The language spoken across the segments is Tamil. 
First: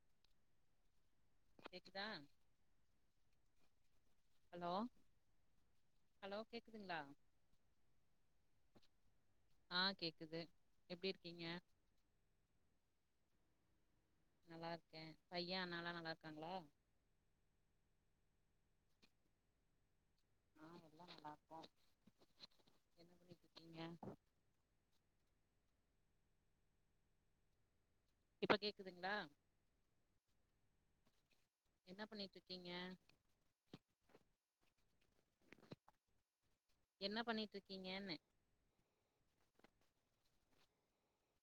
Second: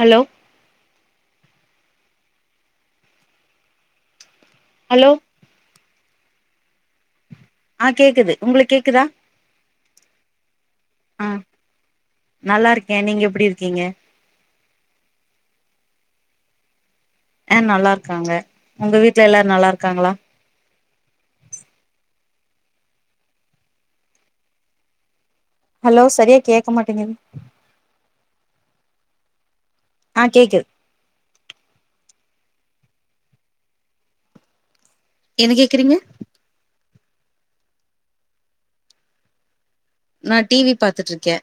ஹலோ கேக்குதா ஹலோ ஹலோ கேட்குதுங்களா ஆ கேக்குது உங்களுக் கேக்குதா ஆ கேக்குது எப்டி ஆ இருக்கிங்க நல்லா இருக்கே நீங்க எப்டி இருக்கிங்க நல்லா இருக்கே பையே அண்ணாலா நல்லா இருக்காங்களா அ நல்லா இருக்காங்க. உங்க வீட்ல எல்லாரு நல்லா இருக்காங்களா? ஆ எல்லா நல்லா என்ன பண்ணிட்டு இருக்கீங்க ஹலோ சரியா கேட்க மாட்டேங்குது. இப்ப கேக்குதுங்ளா? ஆ கேக்குது என்னா பண்ணிட்டு இருக்கிங்க என்ன கேக்குறீங்க என்ன பண்ணிட்டு இருக்கீங்கன்னே நா டி வி பாாத்துட்டு இருக்கே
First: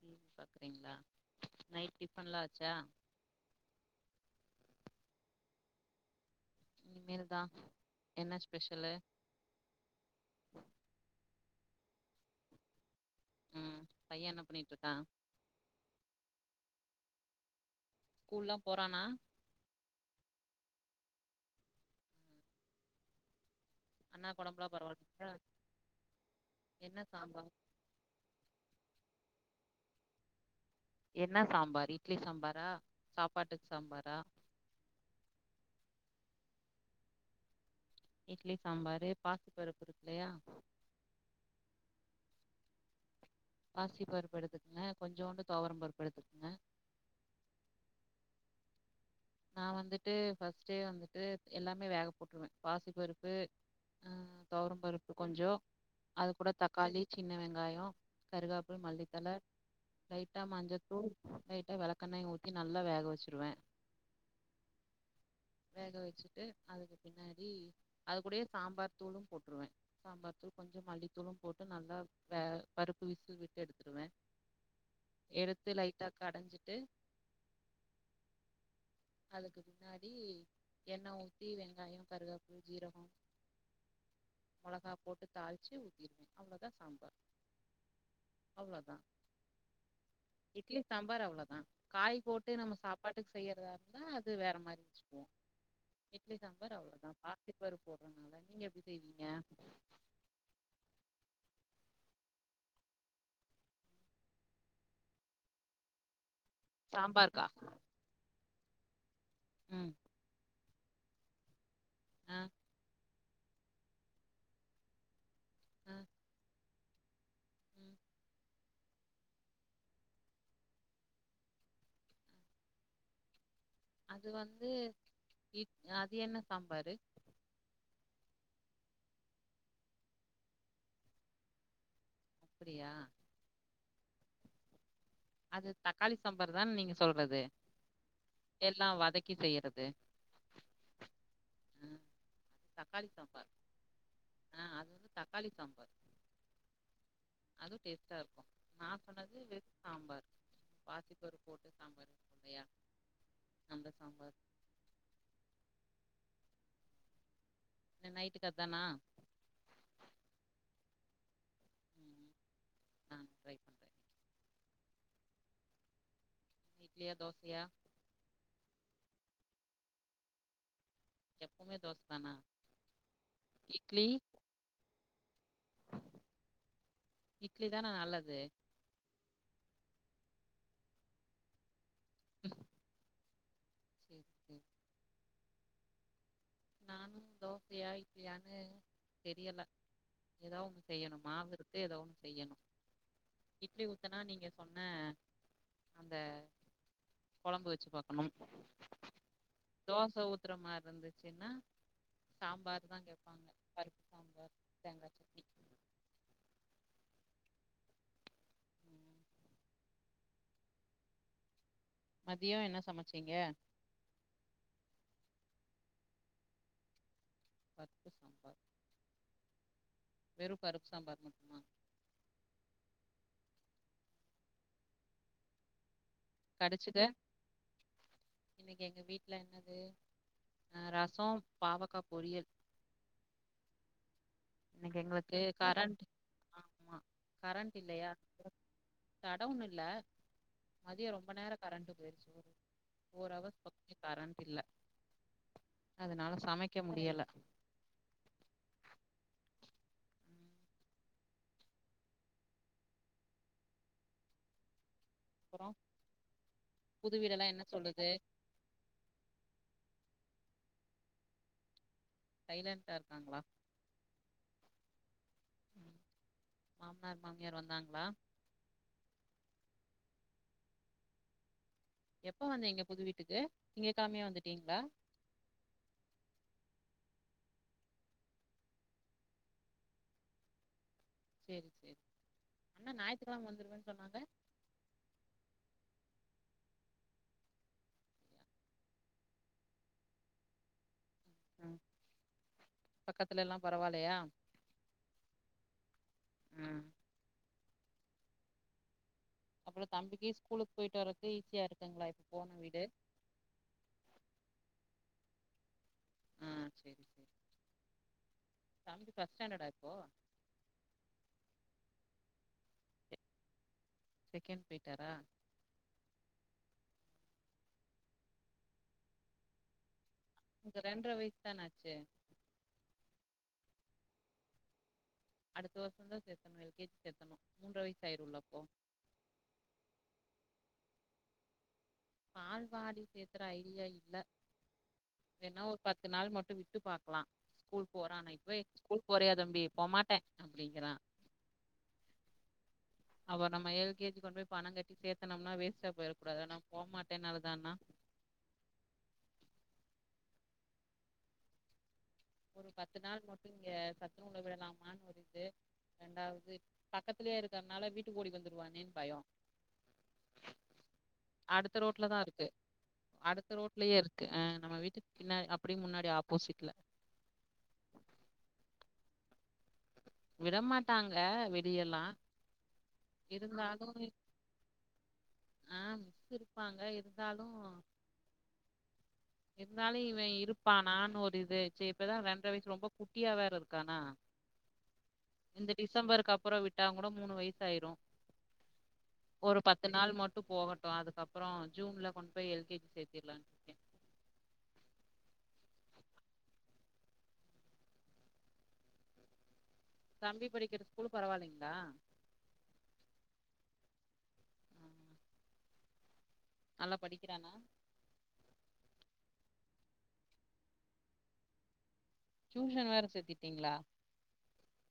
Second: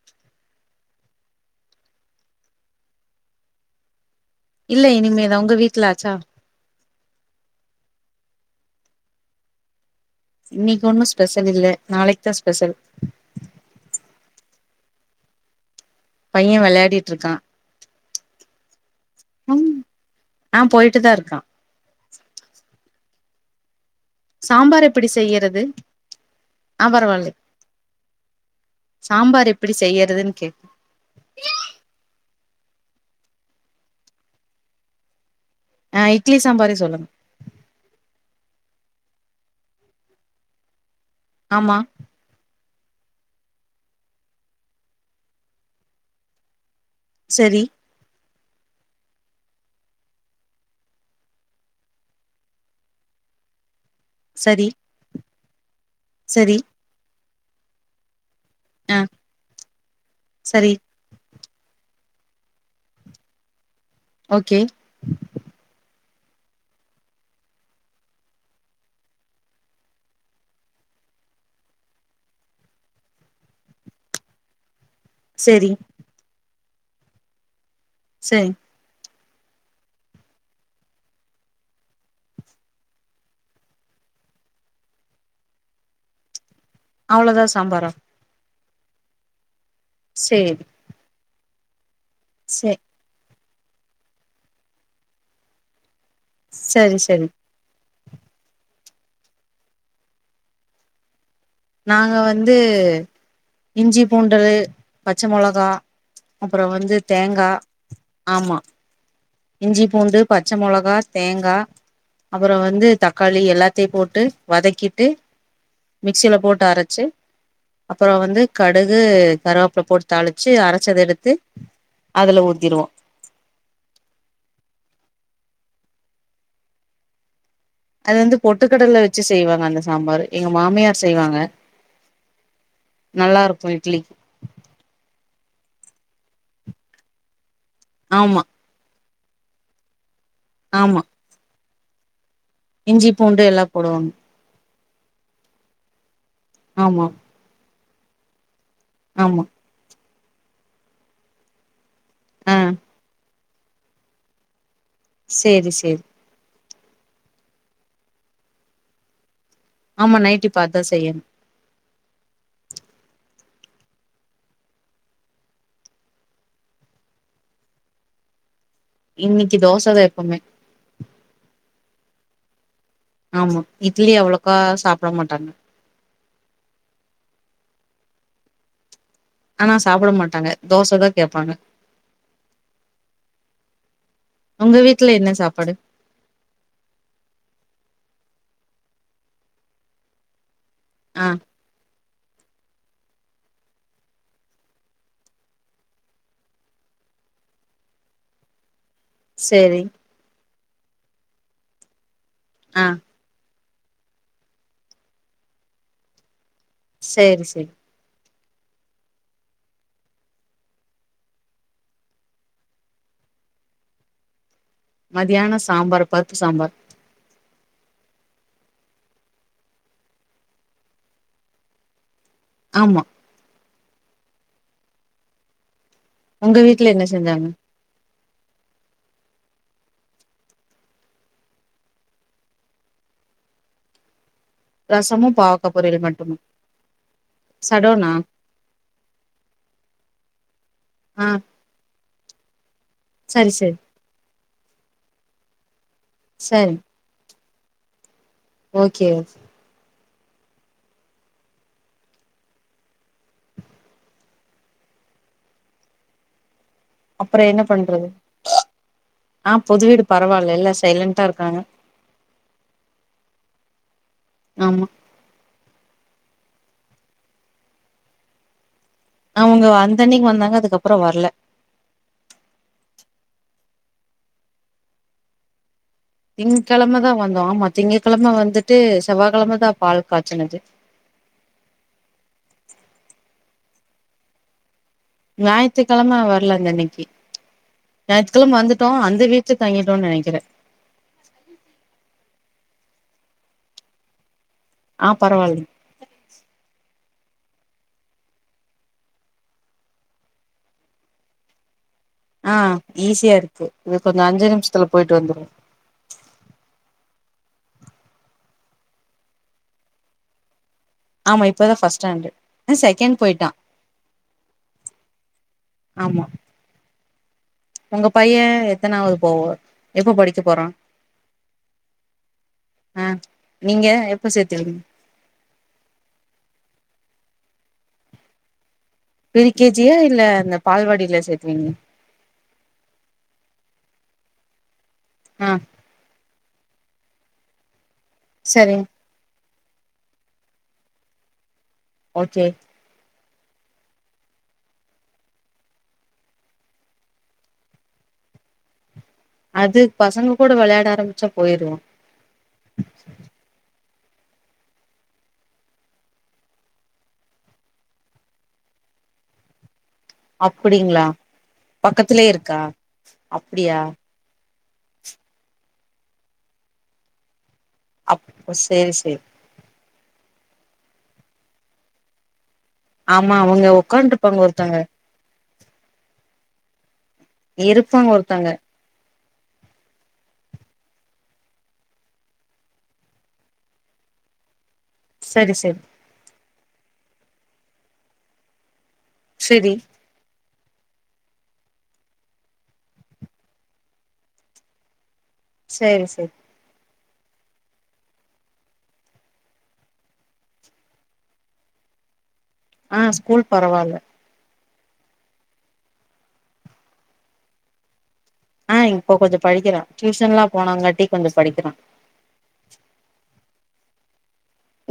டி வி பாக்குறீங்களா நைட் டிஃபன்லா ஆச்சா இல்ல இனிமேதா உங்க வீட்ல ஆச்சா இனிமேல் தா என்ன ஸ்பெஷலு இன்னிக் ஒன்னு ஸ்பெஷல் இல்ல நாளைக்கு தா ஸ்பெஷல் ம் பையே என்ன பண்ணிட்டிருக்கா? பையே வெளையாடீட்டிருக்கா ஸ்கூல்லா போறானா? ம் ஆ போயிட்டுதா இருக்கா. அண்ணாக்கு ஒடம்புலா சாம்பார் எப்படி பரவால்லைங்களா செய்யறது அ என்ன பரவால்லே சாம்பார் சாம்பார் எப்படி செய்யறதுன் கேட்டே என்னா சாம்பார் இட்லி சாம்பாரா சாப்பாட்டுக்கு சாம்பாரா அ இட்லி சாம்பாரே சொல்லுங்க இட்லி சாம்பாரு பாசிபருப்பு இருக்கு இல்லையா ஆமா பாசி பருப்பு எடுத்துக்குங்க கொஞ்சோண்டு தோவரம் பருப்பு எடுத்துக்குங்க செரி நா வந்துட்டு ஃபர்ஸ்ட்டே வந்துட்டு எல்லாமே வேக போட்ருவே பாசிப்பருப்பு அ சரி தோவரம் பருப்பு கொஞ்சோ அது கூட சரி தக்காளி சின்ன வெங்காயோ கருகாப் அப்றோ ஆ மல்லித்தல லைட்டா சரி மஞ்சத்தூள் லைட்டா வெளக்கெண்ணயு ஊத்தி நல்லா வேக வெச்சுருவே. ஓகே வேக வெச்சுட்டு அதுக்கு பின்னாடி அது கூடயே சாம்பார் தூளும் போட்ருவே. சாம்பார் தூள் கொஞ்சோ மல்லித்தூளு போட்டு நல்லா வே பருப்பு விசில் விட்டு எடுத்துருவ. செரி எடுத்து லைட்டா கடஞ்சிட்டு செரி அதுக்கு பின்னாடி எண்ண ஊத்தி வெங்காயோ கருகாப்பில் ஜீரகோ மொளகா போட்டு தாள்ச்சு ஊத்திடுவே அவ்ளோதா சாம்பார் அவ்ளோதா சாம்பாரா அவ்ளோதா சேரி இட்லி சாம்பார் அவ்ளோதா காய் போட்டு சே நம்ம சாப்பாட்டுக்கு செய்யறதா ந்தா அது வேற மாரி வெச்சுக்குவோ இட்லி சாம்பார் சரி சரி அவ்ளோதாப்பா சிறு பருப்பு போட்றனால நீங்க எப்டி செய்வீங்க? நாங்க வந்து இஞ்சி பூண்டு பச்ச மொளகா அப்றோ வந்து சாம்பார்க்கா தேங்கா ஆமா இஞ்சி ம் பூண்டு பச்ச மொளகா தேங்கா ஆ அப்பறோ வந்து தக் க்காளி எல்லாத்தயு போட்டு வதக்கிட்டு ஆ மிக்சில போட்டு அரச்சு ம் அப்பறோ வந்து கடுகு கருவேப்புல போட்டு தாளிச்சு அரச்சத எடுத்து அதுல ஊத்திருவோ அது வந்து இட் அது என்ன சாம்பாரு அது வந்து பொட்டுக்கடல வச்சு செய்வாங்க அந்த சாம்பாரு எங்க மாமியார் செய்வாங்க அப்பிடியா நல்லா இருக்கு இட்லிக்கு அது தக்காளி சாம்பார் தான நீங்க சொல்றது ஆமா எல்லா வதக்கி செய்யறது ஆமா அ தக்காளி இஞ்சி பூண்டு சாம்பார் எல்லா போடுவாங்க ஆ அது வந்து தக்காளி சாம்பார் ஆமா அதுவு டேஸ்ட்டா இருக்கூ நா சொன்னது ஆமா வெறு சாம்பார் பாசி பருப் போட்டு சாம்பார் ஆ லயா அந்த சாம்பார் சேரி சேரி என்ன நைட்டுக்கு அத்தானா ஆமா நைட்டு இப்ப அத்தா செய்யணு ம் ம் ஆ ட்ரை பண்றேன் இட்லியா தோசையா இன்னிக்கு தோசதா எப்போமே எப்போமே தோசதானா ஆமா இட்லி அவ்ளோக்கா சாப்ட மாட்டாங்க இட்லி தான நல்லது ஆனா சாப்ட மாட்டாங்க தோசதா கேப்பாங்க செ உங்க வீட்ல என்ன சாப்பாடு நானுந் தோசையா இட்லியானு தெரியல ஏதா ஒன்னு செய்யணு ஆ மாவிருக்கு எதா ஒன்னு செய்யணு இட்லி ஊத்தனா நீங்க சொன்ன அந்த கொழம்பு வச்சு பாக்கணும் செரி தோச ஊத்துற மாரிந்துச்சுன்னா ஆ சாம்பார் தா கேப் ப்பாங்க பருப்பு சாம்பார் தேங்கா சட்னி சேரி செரி ம், மதியோ என்ன சமச்சீங்க மதியானோ சாம்பார் பருப்பு சாம்பார் பர்ப்பு சாம்பார் வெறு பருப்பு சாம்பார் மட்டுமா ஆமா உங்க வீட்ல கடச்சிட்டு என்ன செஞ்சாங்க இன்னிக்கு எங்க வீட்ல என்னது ஆ ரசோ பாவக்கா பொரியல் இன்னைக்கு ரசமு எங்களுக்கு பாவக்கா கரண்ட் பொரியல் மட்டுமா ஆமா கரண்ட் சடோனா இல்லையா ஷடவுன் இல்ல மதியோ ஆ ரொம்ப நேரோ கரண்ட்டு போயிருச்சு ஃபோர் சரி அவர்ஸ் சரி பக்கோ கரண்ட் இல்ல அதனால சரி சமைக்க முடியல ஓகே ம் அப்புறோ புது வீடு அப்புற எல்லா என்ன பண்றது சொல்லுது ஆ. புது வீடு பரவால்ல எல்லா சைலண்டா இருக்காங்க சைலண்ட்டா இருக்காங்களா ஆமா ம் மாமனார் மாமியார் வந்தாங்களா அவங்க வந்தன்னக்கி வந்தாங்க அதுக்கப்பறோ வரல எப்ப வந்தீங்க புது வீட்டுக்கு திங்க கெழமையே வந்துட்டீங்களா திங்க்கிழம தா வந்தோ ஆமா திங்ககிழம வந்துட்டு செவ்வாகெழமதா பால் காச்சுனது சேரி சேரி அண்ணே ஞாயித்துக்கெழம வந்துருவேன்னு சொன்னாங்க ஞாயித்துக்கெழம வரல அந்தன்னைக்கி ஞாயித்து கெழம வந்துட்டோ அந்த வீட்ல தங்கிட்டோன்னு நெனைக்கிறே ஆ பக்கத்துலல்லா பரவால்லயா ஆ பரவாயில்லைங்க ஆ அப்பறோ தம்பிக்கு ஸ்கூலுக் போயிட்டு வரதுக்கு ஈஸியா இருக்குங்ளா இப் ஆ ஈஸியா இருக்கு இது கொஞ்சோ அஞ்சி நிம்ஷத்துல போயிட்டு வந்துருவா ஆ சேரி சேரி தம்பி ஃபர்ஸ்ட் ஸ்டாண்டர்ட்டா இப்போ ஆமா இப்ப தா ஃபர்ஸ்ட் ஸ்டாண்டர்ட் ஆ செகண்ட் போயிட்டா செகண்ட் போய்ட்டாரா ஆமா ஒங்க பையே எத்தனாவது போவோ எப்ப படிக்க போறா இங்க ரெண்டரை வயசு தான ஆச்சு ஆ நீங்க எப்ப சேத்துவீங்க அடுத்த வருசந்தா சேத்தணு எல் கே ஜி சேத்தணு மூன்ற வயசு ஆயிருல்ல அப்போ பிரி கே ஜியா இல்ல அந்த பால்வாடில சேத்துவீங்கலா பால்வாடி சேத்துற ஐடியா இல்ல ஆ வேன்னா ஒரு பத் து நாள் மட்டு விட்டு பாக்கலா ஸ்கூல் போறானா இப்பவே சரிங் ஸ்கூல் போறயா தம்பி போமாட்டே அப்டிங்கிறா ஓகே அவ நம்ம எல் கே ஜி கொண்டு போய் பணோ கட்டி சேத்துனம்னா வேஸ்டா போய்றக்கூடாது ஆனா போமாட்டேன்னு அழுதானா அது பசங்க கூட வெளயாட ஆரம்பிச்சா போயிருவா ஒரு பத்து நாள் மட்டு இங்க சத்துணவுல விடலாமான்னு ஒரு இது ரெண்டாவது பக்கத்துலயே இருக்கறனால வீட்டுக்கு ஓடி வந்துருவானேன்னு பயோ அப்டிங்களா அடுத்த ரோட்ல தா பக்கத்துலயே இருக்கு இருக்கா அடுத்த அப்டியா ரோட்லயே இரு க்கு ஆ நம்ம வீட்டுக் பின்னா அப்டி முன்னாடி ஆப்போசிட்ல அப்ப சேரி சேரி விடமாட்டாங்க வெளியல்லா ஆமா அவங்க இருந்தாலு உக்காண்ட்ருப்பாங்க ஒருத்தங்க ஆ மிஸ் இருப்பாங்க இருந் தாலு இருப்பாங்க ஒருத்தங்க இருந்தாலு இவே இருப்பானான்னு ஒரு இது சேரி இப்பதா ரெண்டர வயசு ரொம்ப குட்டியா வேற இருக்கானா சரி இந்த சரி டிசம்பருக்கு அப்பறோ விட்டா கூட மூணு வயசு ஆயிரு ஒரு சரி பத்து நாள் மட்டு போகட்டு அதுக்கப்பறோ ஜூன்ல கொண்டு போய் எல் கே ஜி சேத்திறலான்னு இருக்கே சேரி சேரி தம்பி படிக்கிற ஸ்கூல் பரவாஇல்லைங்ளா அ ஸ்கூல் பரவால்ல ஆ நல்லா படிக்கிறானா ஆ இப்ப கொஞ்சோ படிக்கிறா டியூஷன்லா போனாங்காட்டி கொஞ்சோ படிக்கிறா டியூஷன் வேற சேத்திட்டீங்ளா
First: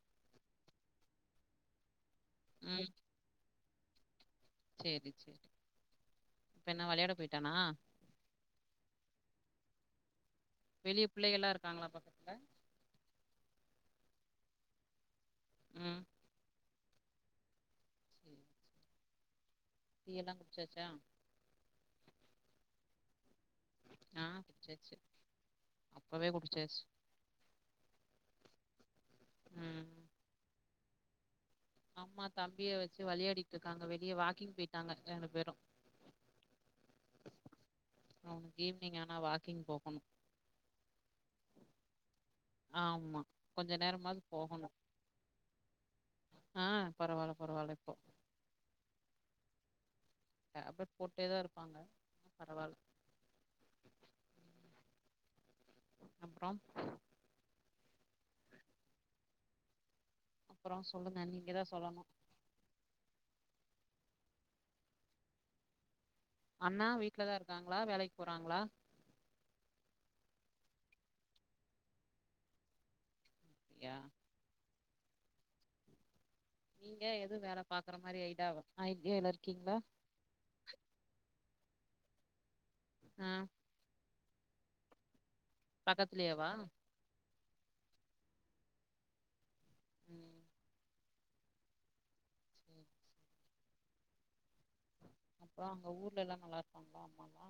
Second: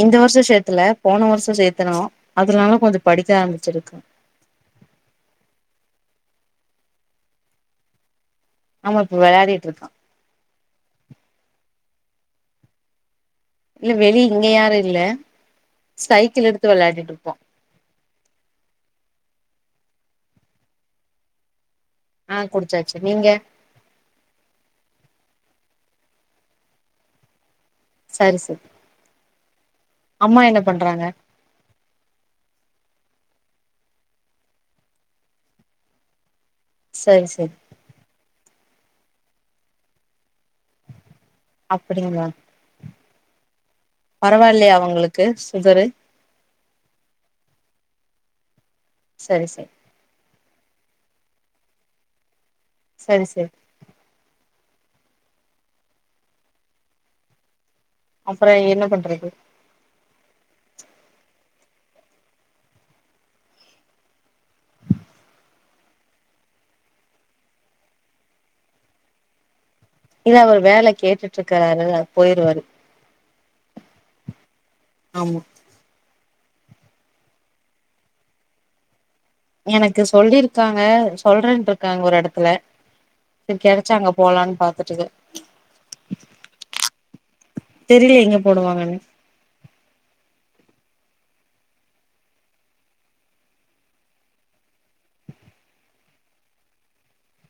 இந்த வருஷோ சேத்தல போன வருஷோ சேத்துனோ அதுனால ம் கொஞ்சோ படிக்க ஆரம்பிச்சிருக்கா சேரி சேரி இப்பென்ன வெளயாட போயிட்டானா ஆமா இப்ப வெளாடிட்ருக்கா வெளிய பிள்ளைகல்லா இருக்காங்களா பக்கத்துல இல்ல வெளி இங்க யாரு இல்ல ம் சைக்கிள் எடுத்து வெளயாடிட்ருப்போ சேரி டீயெல்லா குடிச்சாச்சா ஆஹ் குடிச்சாச்சு நீங்க நா குடிச்சாச்சு அப்பவே குடிச்சாச்சி சரி சரி ம் அம்மா என்ன பண்றாங்க அம்மா தம்பிய வச்சு வெளயாடிட்ருக்காங்க வெளிய வாக்கிங் போயிட்டாங்க ரெண்டு பேரு சரி சரி அவனுக்கு ஈவினிங் ஆனா வாக்கிங் போகணு அப்டிங்களா ஆமா கொஞ்ச நேரமாவது போகணு பரவாயில்லையா அவங்களுக்கு சுகரு ஆ பரவால்ல பரவால்ல இப்போ சரி சரி டேப்லெட் போட்டே தா இருப்பாங்க பரவால்ல சரி சரி அப்றோ அப்றோ என்ன பண்றது அப்றோ சொல்லுங்க நீங்க தா சொல்லணு அண்ணா வீட்லதா இருக்காங்ளா வேலைக் போறாங்ளா இல்ல அவரு வேல கேட்டுட்ருக்காரு அவர் போயிருவாரு யா ஆமா நீங்க எதுவு வேல பாக்குற மாரி ஐடாவு ஐடியால இருக்கீங்களா எனக்கு சொல்லிருக்காங்க சொல்றேருக்காங்க ஒரு எடத்துல ஆம் கெடச்சா அங்க போலான் பாத்துட்ருக்கரே பக்கத்துலேவா தெரில எங்க போடுவாங்கன்னு ம் [inaudible] அப்புறோ அங்க ஊர்ல எல்லா நல்லா இருக்காங்களா அம்மாலா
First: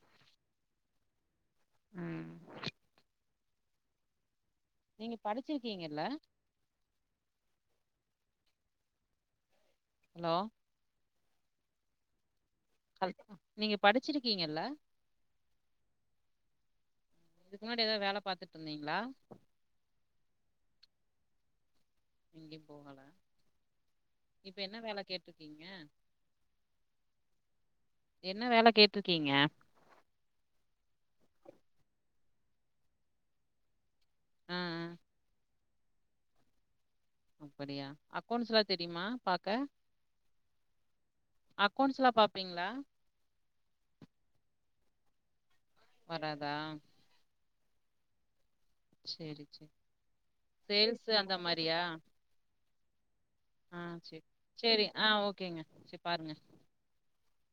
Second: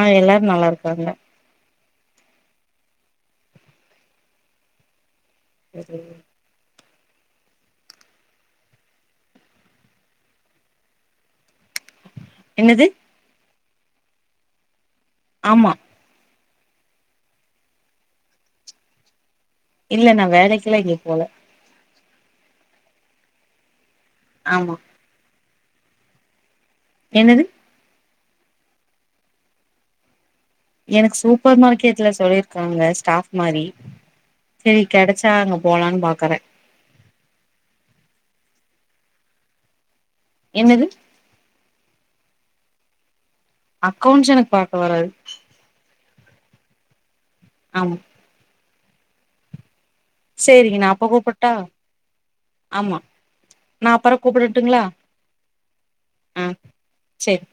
ஆ எல்லாரு நல்லாருக்காங்க ம் நீங்க படிச்சிருக்கீங்கல்ல ஹலோ என்னது ஹல் நீங்க படிச்சிருக்கீங்கல்ல ஆமா இதுக்கு முன்னாடி ஏதாவது வேல பாத்துட்டு இருந்தீங்ளா இல்ல நா வேலைக்குல்லா எங்யு போல எங்யு போகல இப்ப ஆமா என்ன வேல கேட்டுருக்கீங்க என்னது என்ன வேல கேட்டுருக்கீங்க எனக்கு சூப்பர் மார்க்கெட்ல சொல்லிருக்காங்க ஸ்டாப் மாரி ஆ ஆ செரி கெடைச்சா அங்க போலான் பாக்கறே அப்படியா அக்கோண்ட்ஸ்ல்லா தெரிமா பாக்க என்னது அக்கோண்ட்ஸ்லா பாப்பீங்ளா அக்கௌண்ட்ஸ் எனக்கு பாக்க வராது வராதா ஆமா செரி செரி சேரிங்க நா அப்ப சேல்ஸு அந்த கூப்பட்டா மாரியா ஆமா ஆ நா அப்பறோ செரி கூப்புடட்டுங்களா செரி ஆ ஓகேங்க செரி பாருங்க செர்